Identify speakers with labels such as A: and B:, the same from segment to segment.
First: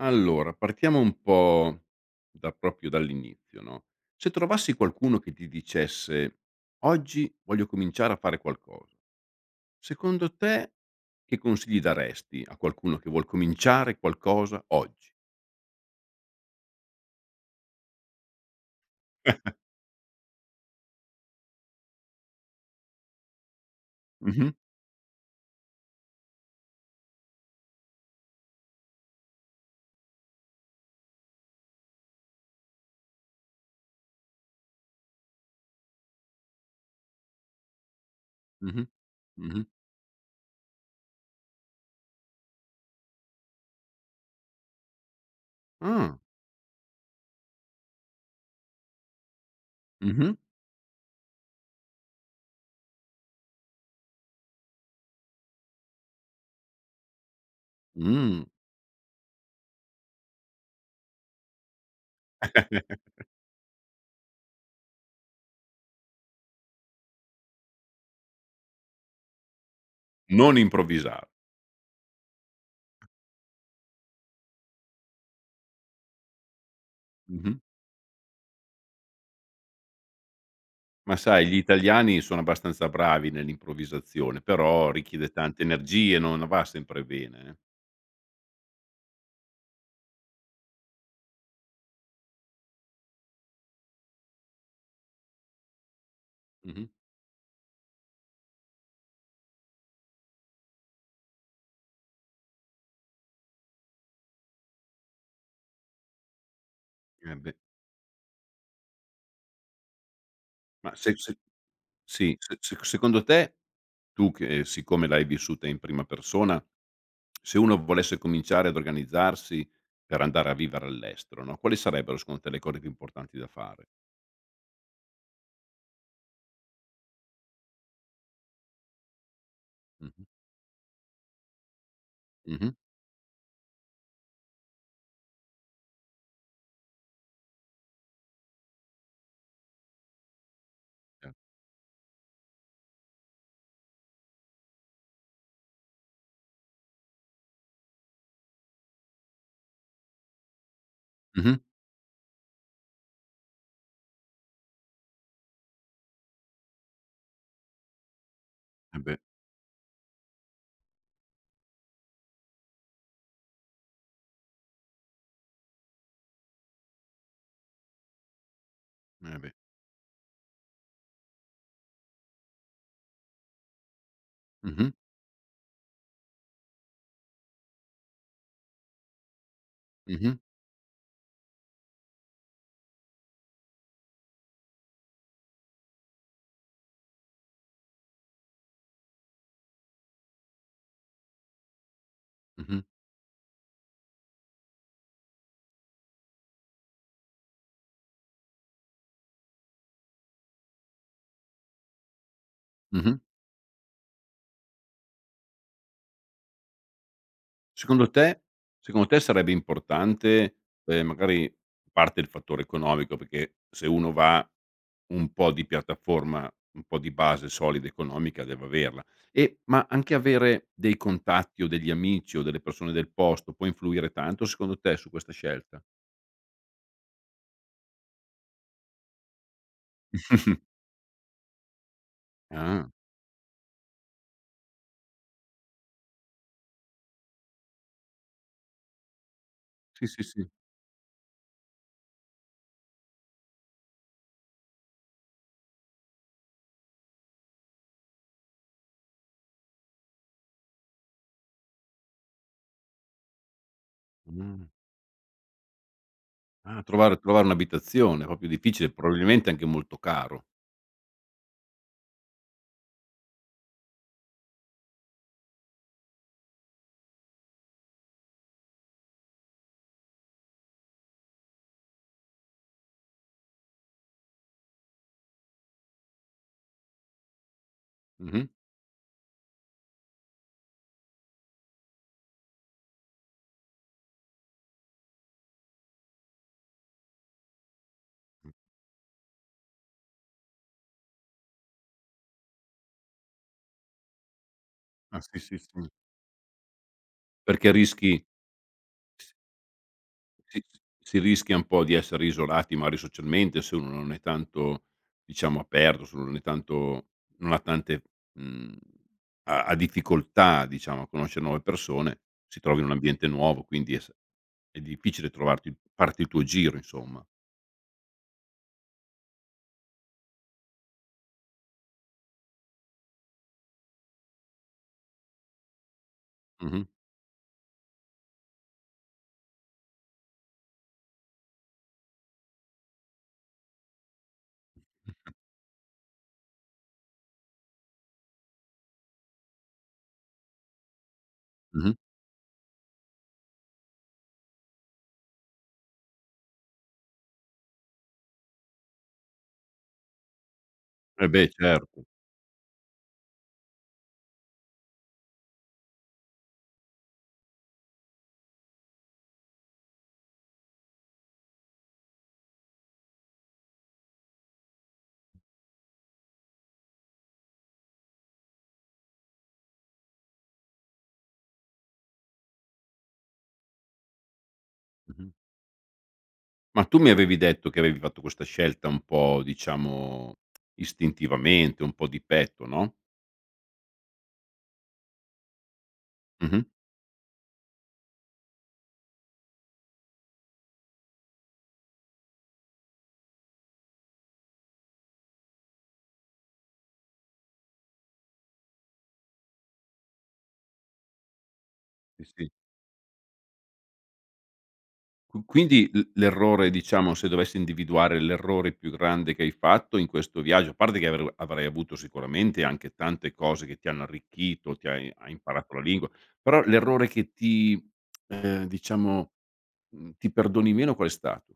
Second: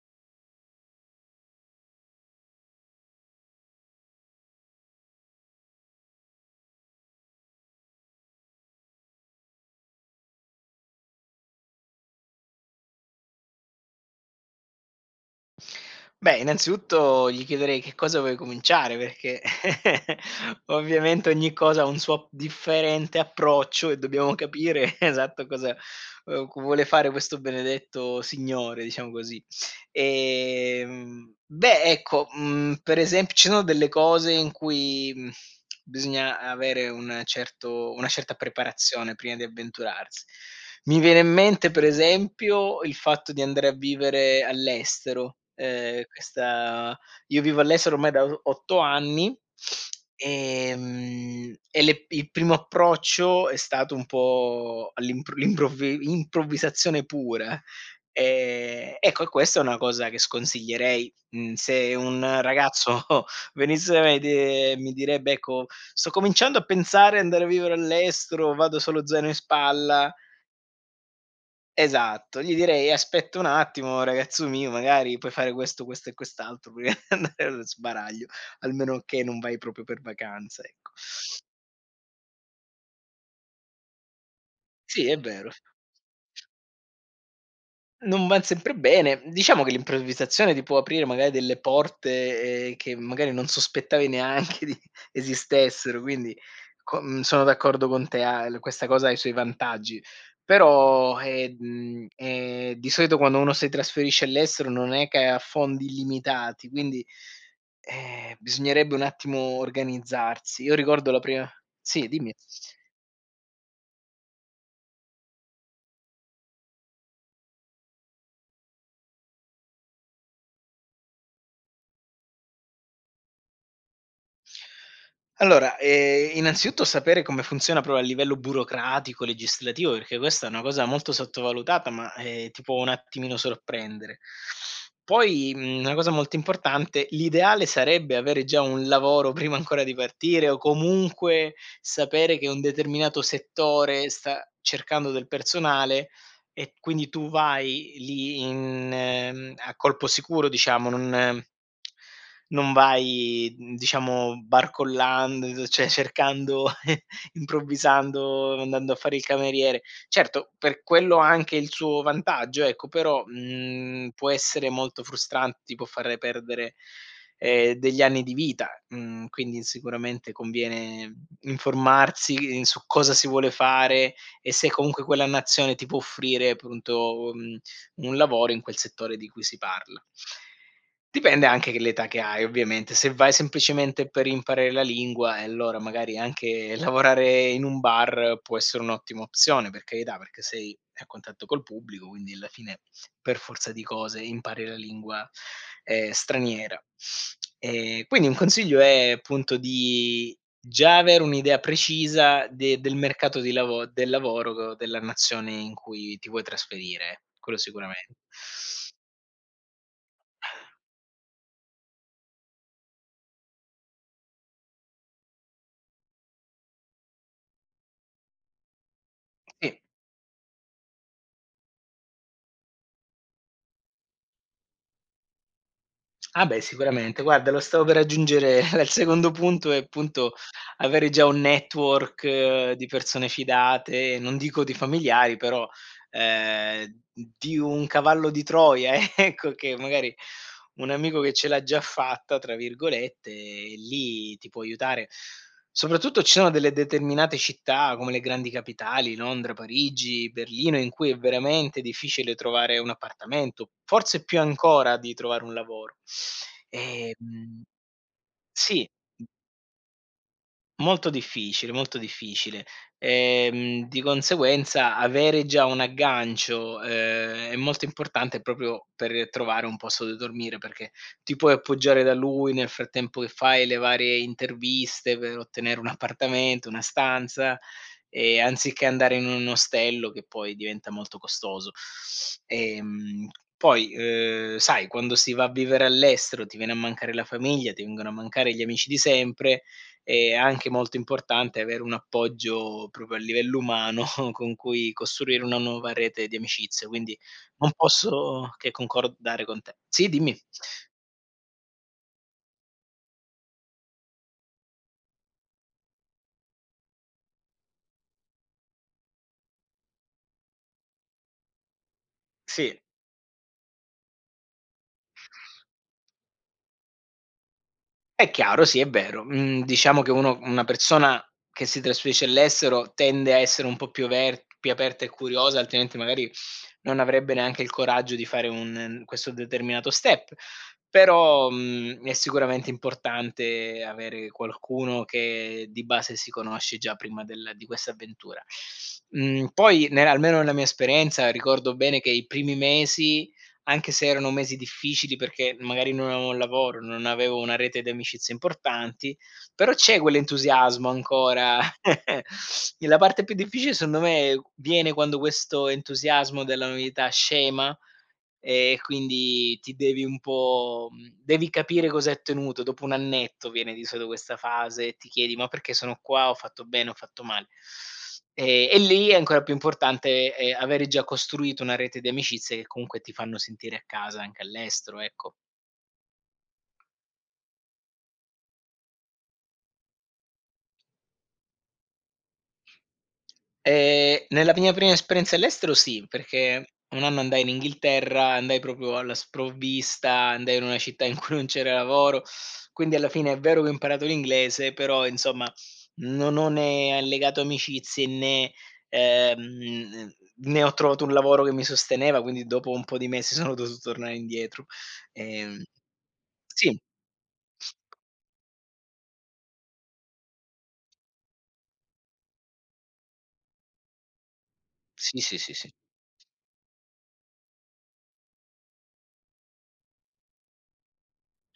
A: Allora, partiamo un po' da proprio dall'inizio, no, se trovassi qualcuno che ti dicesse: "Oggi voglio cominciare a fare qualcosa." Secondo te che consigli daresti a qualcuno che vuol cominciare qualcosa oggi?
B: Beh, innanzitutto gli chiederei che cosa vuoi cominciare, perché ovviamente ogni cosa ha un suo differente approccio e dobbiamo
A: Mh-mh.
B: capire esatto, cosa c vuole fare questo benedetto signore diciamo così ehm, beh ecco ,mhmm, per ese ci sono delle cose in cui bisogna avere un certo una certa
A: Mh-mh.
B: preparazione prima di
A: Mh-mh.
B: avventurars mi viene in mente per esempio il fatto di andare a vivere all'estero, ehm,
A: Mh.
B: questa io vivo all'estero ormai da o 8 anni,
A: Mh-mh.
B: ehm e le il primo approccio è stato un po' all'improv l'improvvi improvvisazione pura
A: Mh.
B: ehm ecco e questa è una cosa che sconsiglierei, mhmm, se un ragazzo venisse da me de e mi direbbe: "Ecco sto cominciando a pensare andare a vivere all'estero, vado solo zaino in spalla."
A: Non improvvisa
B: Esatto, gli direi: "Aspetta un attimo ragazzo mio, magari puoi fare questo, questo e quest'altro prima di andare
A: Mh-mh.
B: allo sbaraglio almeno che non vai proprio per vacanza ecco."
A: Ma sai, gli italiani sono abbastanza bravi nell'improvvisazione, però
B: Sì è
A: richiede
B: vero.
A: tante energie no no va sempre bene, eh.
B: Non van sempre bene. Diciamo che l'improvvisazione ti può aprire magari delle porte, ehm, che magari non sospettavi neanche di esistessero quindi
A: Mh-mh.
B: co sono d'accordo con te a el questa cosa ha i suoi vantaggi però eh, mhmm, è di solito quando uno si trasferisce all'estero non è che ha fondi illimitati quindi,
A: Eh, beh.
B: eh, bisognerebbe un attimo organizzarsi. Io
A: Ma
B: ricordo
A: se
B: la
A: se
B: prima sì dimmi.
A: sì, se se secondo te, tu che siccome l'hai vissuta in prima persona, se uno volesse cominciare ad organizzarsi per andare a vivere all'estero, no, quali sarebbero secondo te le cose più importanti da fare?
B: Allora ehm, innanzitutto sapere come funziona proprio a livello burocratico, legislativo, perché
A: Mh-mh.
B: questa è una cosa molto sottovalutata ma, eh, ti
A: Mh-mh.
B: può un attimino sorprendere. Poi, mhmm, una cosa molto importante: l'ideale sarebbe avere già un lavoro prima ancora di partire o
A: Chia
B: comunque sapere che un determinato settore sta cercando del personale e quindi tu vai lì in mhmm a colpo sicuro diciamo non
A: Mh-mh.
B: non vai diciamo barcollando cioè cercando improvvisando, andando a
A: Eh,
B: fare
A: beh.
B: il cameriere. Certo per quello anche il suo vantaggio ecco però, mhmm, può essere molto frustrante, ti può fare perdere, ehm, degli anni di vita, mhmm,
A: Eh, beh.
B: quindi sicuramente conviene, mhmm, informarsi su cosa si vuole fare e se
A: Mh-mh.
B: comunque quella nazione ti può offrire appunto u mhmm, un lavoro in quel settore di cui si parla.
A: Mh-mh.
B: Dipende anche che l'età che hai ovviamente. Se vai semplicemente per imparare la lingua e allora magari anche lavorare in un bar può essere un'ottima opzione, per carità, perché sei a contatto col pubblico quindi alla fine
A: Mh-mh.
B: per forza di cose impari la lingua, ehm, straniera e quindi un consiglio è appunto di già avere un'idea precisa de del
A: Mh-mh.
B: mercato di lavo del lavoro della nazione in cui ti vuoi trasferire, quello
A: Secondo
B: sicuramen
A: te secondo te sarebbe importante, ehm, magari parte il fattore economico perché, se uno va un po' di piattaforma, un po' di base solida economica deve averla e
B: Sì.
A: ma anche avere dei contatti, o degli amici o delle persone del posto, può influire tanto secondo te su questa scelta?
B: Ah beh sicuramente, guarda lo stavo per aggiungere era il secondo punto è appunto avere già un network di
A: Ah.
B: persone fidate, non dico di familiari, però ehm di un cavallo di Troia, ecco, che
A: Sì,
B: magari
A: sì, sì.
B: un amico che "ce l'ha già fatta", tra virgolette, lì ti può aiutare. Soprattutto, ci sono delle determinate città come le grandi capitali, Londra, Parigi, Berlino, in cui è veramente difficile trovare un appartamento, forse più
A: Mh.
B: ancora di trovare un lavoro
A: Ah, trovare trovare
B: ehm
A: un'abitazione proprio
B: sì.
A: difficile, probabilmente anche molto caro.
B: Molto difficile, molto difficile ehm, di conseguenza avere già un aggancio, ehm, è molto importante proprio per trovare un posto dove dormire perché ti puoi appoggiare da lui nel frattempo che fai le varie interviste, per ottenere un appartamento, una stanza e
A: Mh-mh.
B: anziché andare in un ostello che poi diventa molto costoso. Ehm, poi, uhm, sai, quando si va a vivere all'estero ti viene a mancare la famiglia, ti vengono a
A: Mh.
B: mancare gli amici di sempre, è anche molto importante avere un appoggio proprio a livello umano con cui
A: Ah, sì,
B: costruire
A: sì,
B: una
A: s
B: nuova rete di amicizia quindi
A: Perché
B: non
A: rischi
B: posso che concordare con te sì dimmi.
A: Si s si rischia un po' di essere isolati magari socialmente, se uno non è tanto, diciamo, aperto se non è tanto non ha tante mhmm ha ha difficoltà diciamo a conoscere nuove persone, si trova
B: Sì.
A: in un ambiente nuovo quindi eh è s è difficile trovarti farti il tuo giro insomma.
B: È chiaro, sì è vero, mhmm, diciamo che uno una persona che si trasferisce all'estero tende a essere un po' più aver più aperta e curiosa altrimenti magari
A: Mh-mh.
B: non avrebbe neanche il coraggio di fare un questo determinato step però, mhmm, è sicuramente importante avere qualcuno che di base si conosce già prima del di questa avventura, mhmm, poi ne almeno la mia esperienza ricordo
A: Mh-mh.
B: bene che i primi mesi, anche se erano mesi difficili perché magari non avevo un lavoro, non avevo una rete di amicizia importanti, però c'è quell'entusiasmo
A: Eh, beh,
B: ancora
A: certo.
B: e la parte più difficile sondo me viene quando questo entusiasmo della novità scema e quindi ti devi un po' devi capire cosa hai ottenuto dopo un annetto, viene di solito questa fase e ti chiedi: "Ma perché sono qua, ho fatto bene ho fatto male?" E e lì è ancora più importante, ehm, avere già costruito una rete di amicizie che comunque ti fanno sentire a casa anche all'estero,
A: Mh-mh.
B: ecco.
A: Ma tu mi avevi detto che avevi fatto questa scelta un po' diciamo, istintivamente, un po' di petto, no?
B: Ehm, nella mia prima esperienza all'estero sì, perché
A: Mh-mh.
B: un anno andai in Inghilterra, andai proprio alla sprovvista, andai in una città in cui non c'era lavoro, quindi alla fine è vero che ho imparato l'inglese, però insomma non ho né allegato amicizie né, ehm, n ne ho trovato un lavoro che mi sosteneva
A: Sì,
B: quindi
A: sì.
B: dopo un po' di mesi sono dovuto tornare indietro,
A: Q
B: ehm
A: quindi l l'errore,
B: sì.
A: diciamo, se dovessi individuare l'errore più grande che hai fatto in questo viaggio a parte che avrei avrai avuto sicuramente anche tante cose che ti hanno arricchito ti hai
B: Sì,
A: hai
B: sì, sì, sì.
A: imparato la lingua però l'errore che ti, ehm diciamo mhmm, ti perdoni meno qual è stato?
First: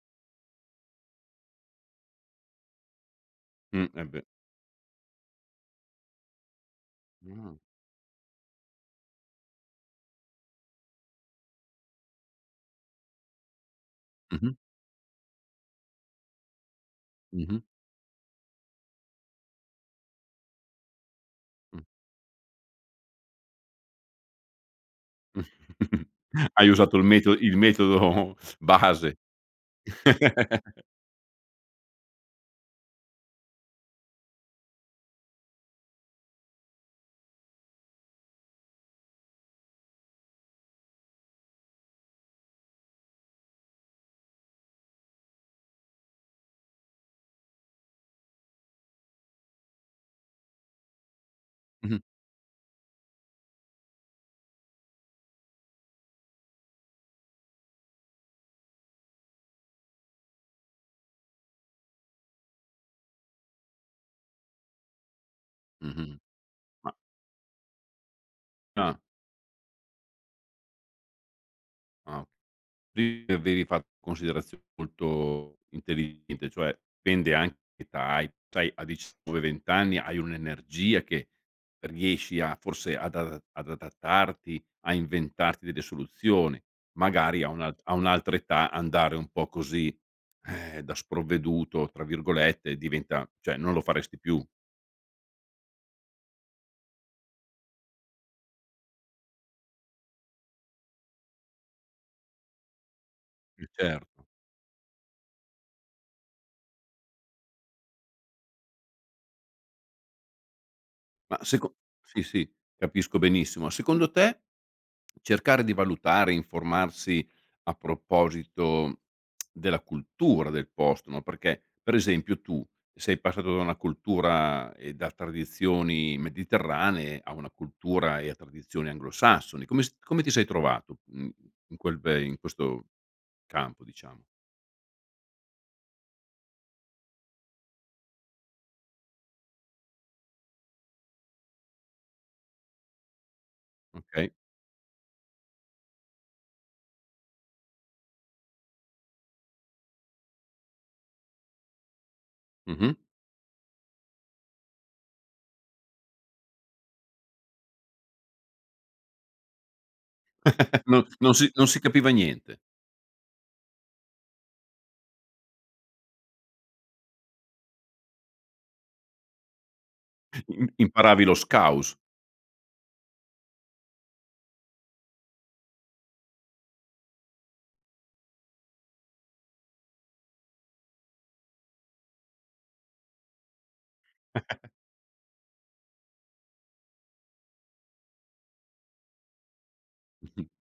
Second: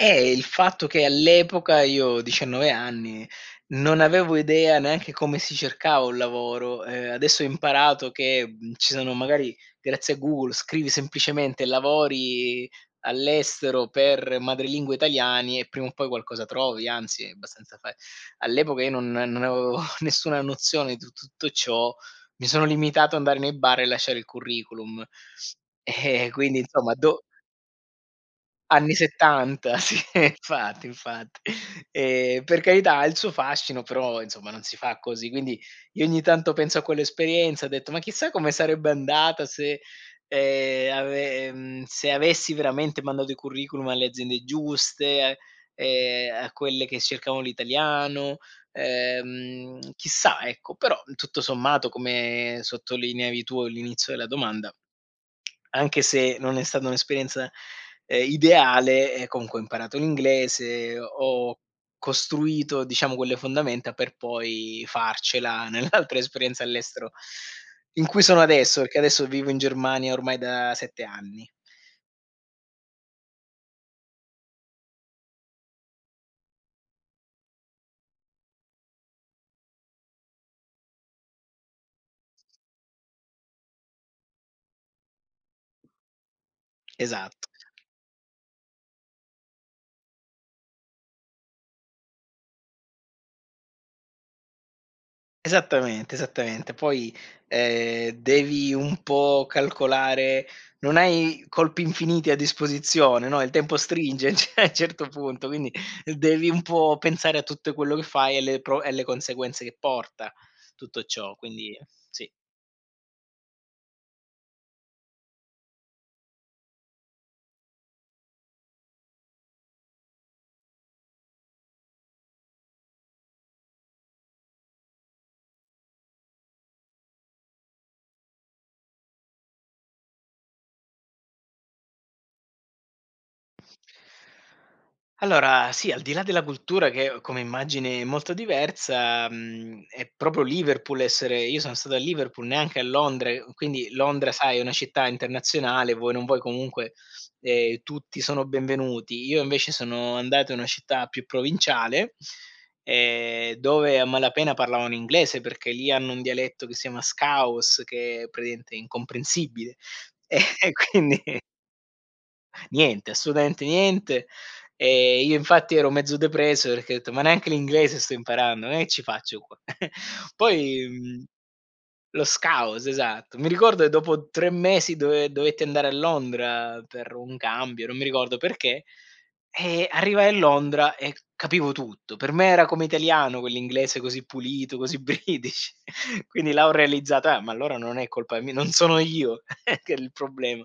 B: Eh, il fatto che all'epoca io, 19 anni
A: Mh,
B: non
A: è ve
B: avevo idea neanche come si cercava un lavoro, ehm, adesso ho
A: Ah.
B: imparato che ci sono magari, grazie a Google scrivi semplicemente lavori all'estero per
A: Mh-mh.
B: madrelingua italiani e prima o poi qualcosa trovi, anzi è
A: Mh-mh.
B: abbastanza fa all'epoca io non non avevo nessuna nozione di tut tutto
A: Mh.
B: ciò, mi sono limitato a andare nei bar e lasciare il curriculum eh e quindi
A: Hai
B: insomma
A: usato il
B: do
A: meto il metodo
B: Anni
A: base.
B: '70 sì infatti, infatti e per carità ha il suo fascino però insomma non si fa così, quindi, io ogni tanto penso a quell'esperienza, ho detto: "Ma chissà come sarebbe andata se ehm, ave ehm, se avessi veramente mandato i curriculum alle aziende giuste e a, ehm, a quelle che cercavano l'italiano ehm, chissà" Ecco però tutto sommato,
A: Mh-mh.
B: come sottolineavi tu all'inizio della domanda, anche se non è stata un'esperienza, ehm, ideale eh, comunque ho imparato l'inglese, ho costruito diciamo quelle fondamenta per poi farcela nell'altra
A: Mh-mh,
B: esperienza
A: ma
B: all'estero in cui sono adesso perché
A: Ah.
B: adesso vivo in Germania ormai da 7 anni.
A: Ah o quindi avevi fatto considerazioni molto intelligente cioè dipende anche da che età hai, sai a 19 20 anni hai un'energia che riesci a forse ad adat ad adattarti a inventarti delle soluzioni, magari
B: Esatto.
A: a un a un'altra età andare un po' così, eh, "da sprovveduto" tra virgolette diventa cioè non lo faresti più.
B: Esattamente, esattamente. Poi, ehm, devi un po' calcolare non hai colpi infiniti a disposizione, no? Il
A: Eh
B: tempo
A: cert
B: stringe, cioè a un certo punto, quindi devi un po' pensare a tutto quello che fai e le pro e le conseguenze che porta tutto ciò,
A: Ma
B: quindi
A: seco sì,
B: sì.
A: sì, capisco benissimo, secondo te cercare di valutare, informarsi a proposito della cultura del posto no, perché per esempio tu sei passato da una cultura e da tradizioni mediterranee a una cultura e a tradizioni anglosassoni. Come s come ti sei trovato? Mhmm, in quel ve in questo campo, diciamo?
B: Allora, sì, al di là della cultura che come immagini è molto diversa, mhmm, è proprio Liverpool essere io sono stato a Liverpool, neanche a Londra e quindi Londra,
A: Okay.
B: sai, è una città internazionale, vuoi non vuoi, comunque e tutti sono benvenuti, io invece sono andato in una città più provinciale,
A: Mh-mh.
B: ehm, dove a malapena parlavano inglese perché lì hanno un dialetto che si chiama scouse che praticamente è incomprensibile e e
A: Non
B: quindi
A: non si non si capiva niente.
B: niente, assolutamente niente e io infatti ero mezzo depresso, perché ho detto: "Ma neanche l'inglese sto imparando ma che ci faccio qua."
A: Im
B: Poi mhmm,
A: imparavi lo scouse.
B: lo scouse esatto. Mi ricordo che dopo 3 mesi dove dovetti andare a Londra per un cambio, non mi ricordo perché, eh arrivai a Londra e capivo tutto. Per me era come italiano quell'inglese così pulito, così British. Quindi là ho realizzato: "Eh, ma allora non è colpa mi non sono io che il problema"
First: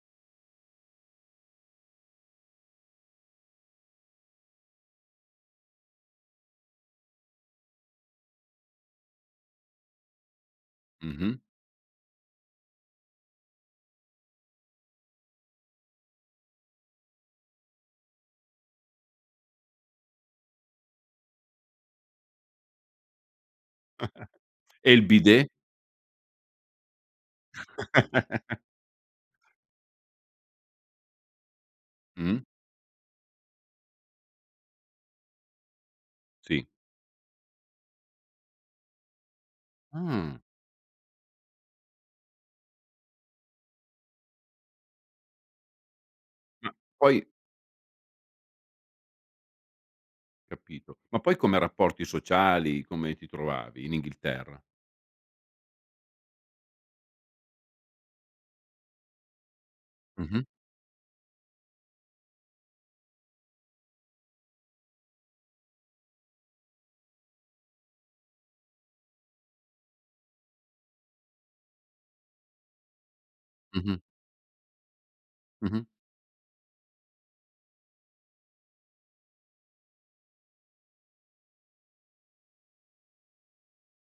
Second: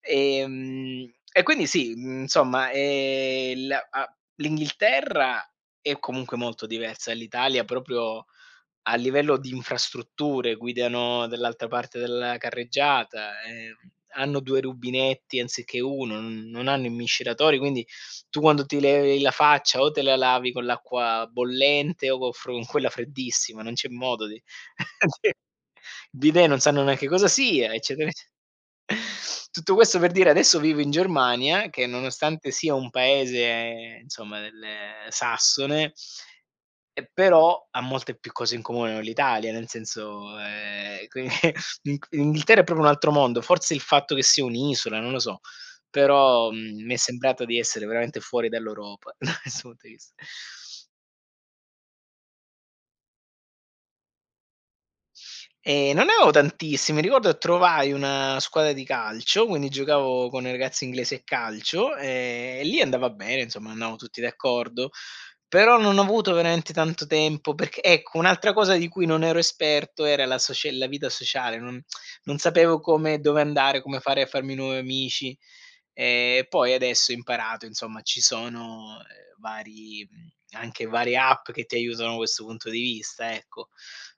B: ehm e quindi sì, insomma, ehm, la a l'Inghilterra è comunque molto diversa dall'Italia proprio a livello di infrastrutture, guidano
A: Mh-mh.
B: dall'altra parte della carreggiata, ehm, hanno 2 rubinetti anziché uno n non hanno i miscelatori quindi tu quando ti levi la faccia, o te la lavi con l'acqua bollente o con fro con quella freddissima non c'è modo
A: E il
B: il
A: bidet?
B: bidet non sanno neanche cosa sia, eccetera ecce tutto questo per dire adesso vivo in Germania, che
A: Mh.
B: nonostante sia un paese insomma del sassone.
A: Sì.
B: E però ha molte più cose in comune con l'Italia, nel senso,
A: Mh.
B: ehm, qui Ing Inghilterra è proprio un altro mondo, forse il fatto che sia un'isola, non lo so, però
A: Ma
B: mi è
A: poi
B: sembrato di essere veramente fuori dall'Europa. [unintelligible]
A: Capito. Ma poi come rapporti sociali, come ti trovavi in Inghilterra?
B: Ehm, non ne avevo tantissimi, ricordo che trovai una squadra di calcio, quindi giocavo con
A: Mh-mh.
B: i ragazzi inglesi a calcio e lì andava bene insomma, andavo tutti d'accordo, però non ho avuto veramente tanto tempo perc ecco un'altra cosa di cui non ero esperto era la socie la vita sociale non non sapevo come dove andare, come
A: Mh-mh.
B: fare a farmi nuovi amici
A: Mh-mh.
B: e poi adesso ho imparato, insomma, ci sono vari, mhmm, anche varie app che ti aiutano da questo punto di vista ecco,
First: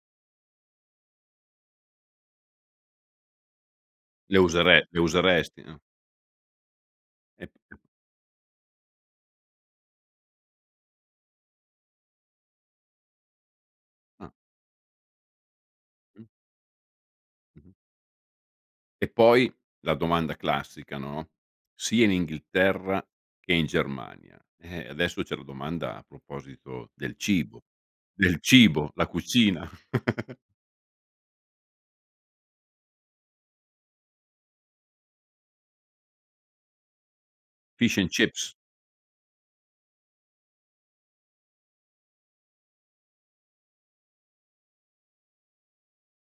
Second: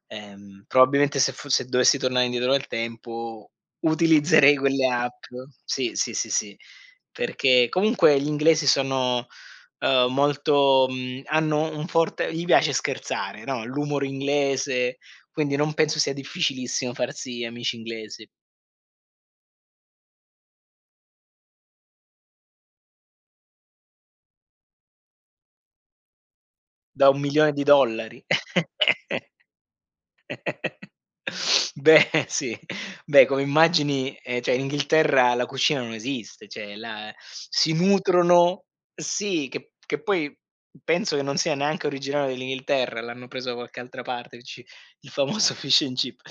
B: ehm, probabilmente se foss se dovessi tornare indietro nel tempo
A: Le
B: utilizzerei quelle
A: usere le
B: app
A: useresti, eh?
B: sì, sì, sì, perché
A: [unintelligible]
B: comunque gli inglesi sono, ehm, molto, mhmm hanno un forte gli piace scherzare no, l'humor
A: Ah.
B: inglese, quindi non penso sia
A: Mh.
B: difficilissimo farsi
A: Mh-mh.
B: amici inglesi.
A: E poi la domanda classica no? Sia in Inghilterra che in Germania. Eh adesso c'è la domanda a proposito
B: Da
A: del
B: un milione
A: cibo,
B: di dollari.
A: del cibo, la cucina.
B: Beh, sì, beh, come immagini ehm, cioè in Inghilterra la cucina non esiste, cioè là si
A: Fish& Chips.
B: nutrono sì che che poi penso che non sia neanche originale dell'Inghilterra l'hanno preso da qualche altra parte il ci il famoso Fish&Chips.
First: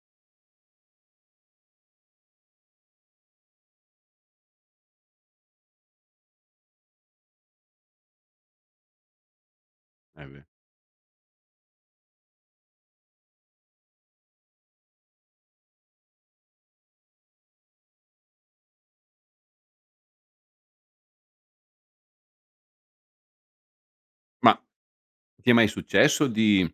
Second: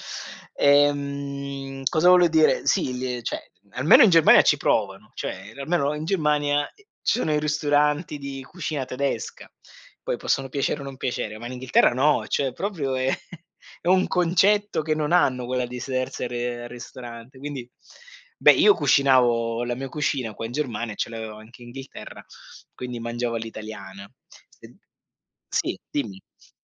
B: Ehm, cosa volevo dire? Sì, l cioè almeno in Germania ci provano, cioè almeno in Germania eh, ci sono i ristoranti di cucina tedesca, poi
A: Eh beh.
B: possono piacere o non piacere, ma in Inghilterra no, cioè proprio è è un concetto che non hanno quella di sedersi a r al ristorante quindi beh io cucinavo la mia cucina qua in Germania e ce l'avevo anche Inghilterra, quindi mangiavo all'italiana.
A: Ma
B: [unintelligible]
A: ti è mai
B: Sì dimmi.
A: successo di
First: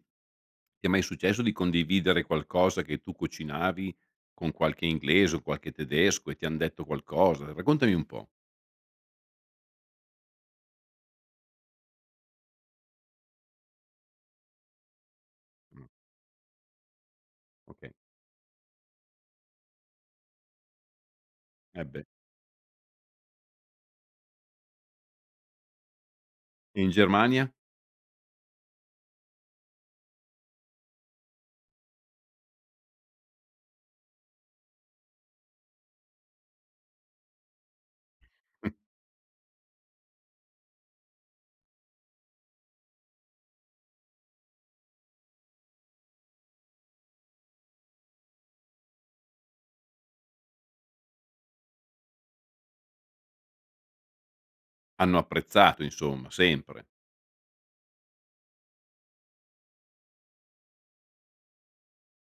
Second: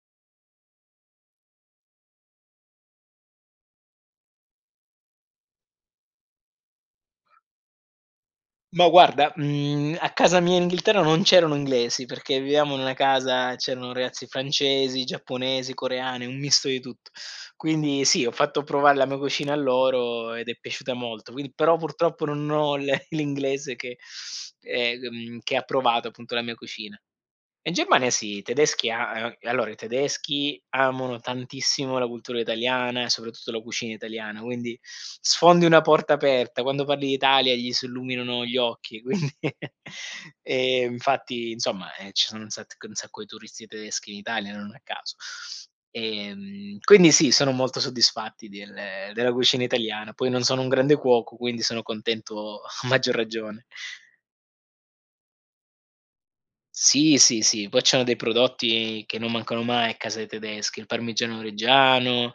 A: ti è mai successo di condividere qualcosa che tu cucinavi con qualche inglese, o qualche tedesco e ti han detto qualcosa? Raccontami un po'.
B: Ma guarda, mhmm, a casa mia Inghilterra non c'erano inglesi, perché vivevamo in una casa c'erano ragazzi francesi, giapponesi,
A: Mh.
B: coreani, un misto di tutto.
A: Okay.
B: Quindi sì, ho fatto provare la mia cucina a loro ed è piaciuta molto. Quindi, però
A: Eh beh.
B: purtroppo non ho le l'inglese che, ehm, che ha provato appunto la mia
A: E in
B: cucina.
A: Germania?
B: In Germania sì, i tedeschi a allora, i tedeschi amano tantissimo la cultura italiana e soprattutto la cucina italiana, quindi sfondi una porta aperta, quando parli d'Italia gli si illuminano gli
A: Hm.
B: occhi quindi, ehm, infatti insomma, ci sono un sat un sacco di turisti tedeschi in Italia non a caso. Ehm, quindi sì, sono molto soddisfatti del della cucina italiana, poi non sono un grande cuoco quindi sono contento a maggior ragione.
A: Hanno apprezzato insomma, sempre.
B: Sì, sì, sì, poi c'hanno dei prodotti che non mancano mai a casa dei tedeschi, il Parmigiano Reggiano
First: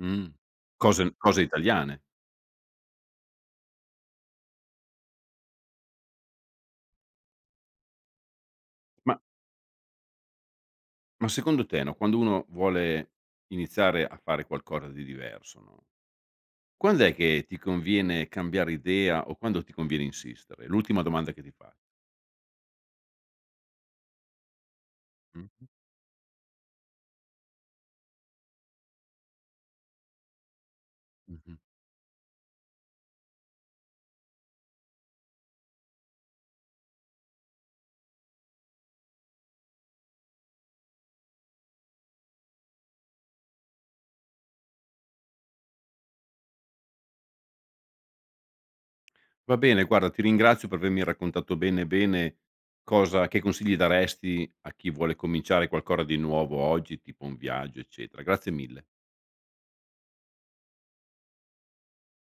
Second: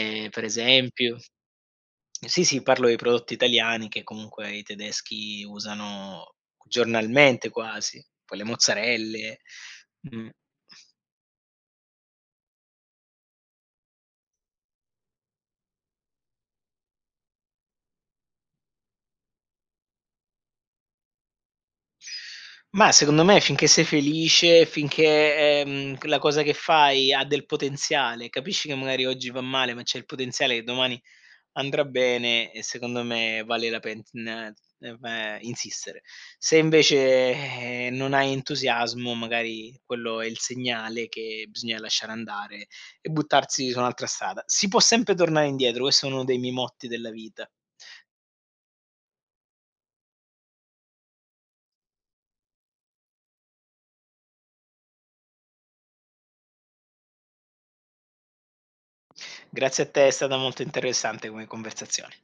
A: Mh,
B: per
A: cose
B: esempio
A: cose italiane?
B: sì, sì, parlo di prodotti italiani che comunque i tedeschi usano giornalmente quasi. Poi le
A: Ma
B: mozzarelle, mh.
A: ma secondo te no, quando uno vuole iniziare a fare qualcosa di diverso, no? Quand'è che ti conviene cambiare idea o quando ti conviene insistere? L'ultima domanda che ti fa
B: Mah, secondo me finché sei felice, finché,
A: Mh-mh.
B: ehm, la cosa che fai ha del potenziale, capisci che magari oggi va male ma c'è il potenziale che domani
A: Mh-mh.
B: andrà bene e secondo me vale la pena insistere. Se invece, eh, non hai entusiasmo magari quello è il segnale che bisogna lasciare andare e buttarsi su un'altra strada. Si può sempre tornare indietro. Questo è uno dei miei motti della vita.
A: Va bene guarda, ti ringrazio per avermi raccontato bene bene cosa che consigli daresti a chi vuole cominciare qualcosa di nuovo oggi, tipo un viaggio eccetera. Grazie mille.
B: Grazie a te, è stata molto interessante come conversazione.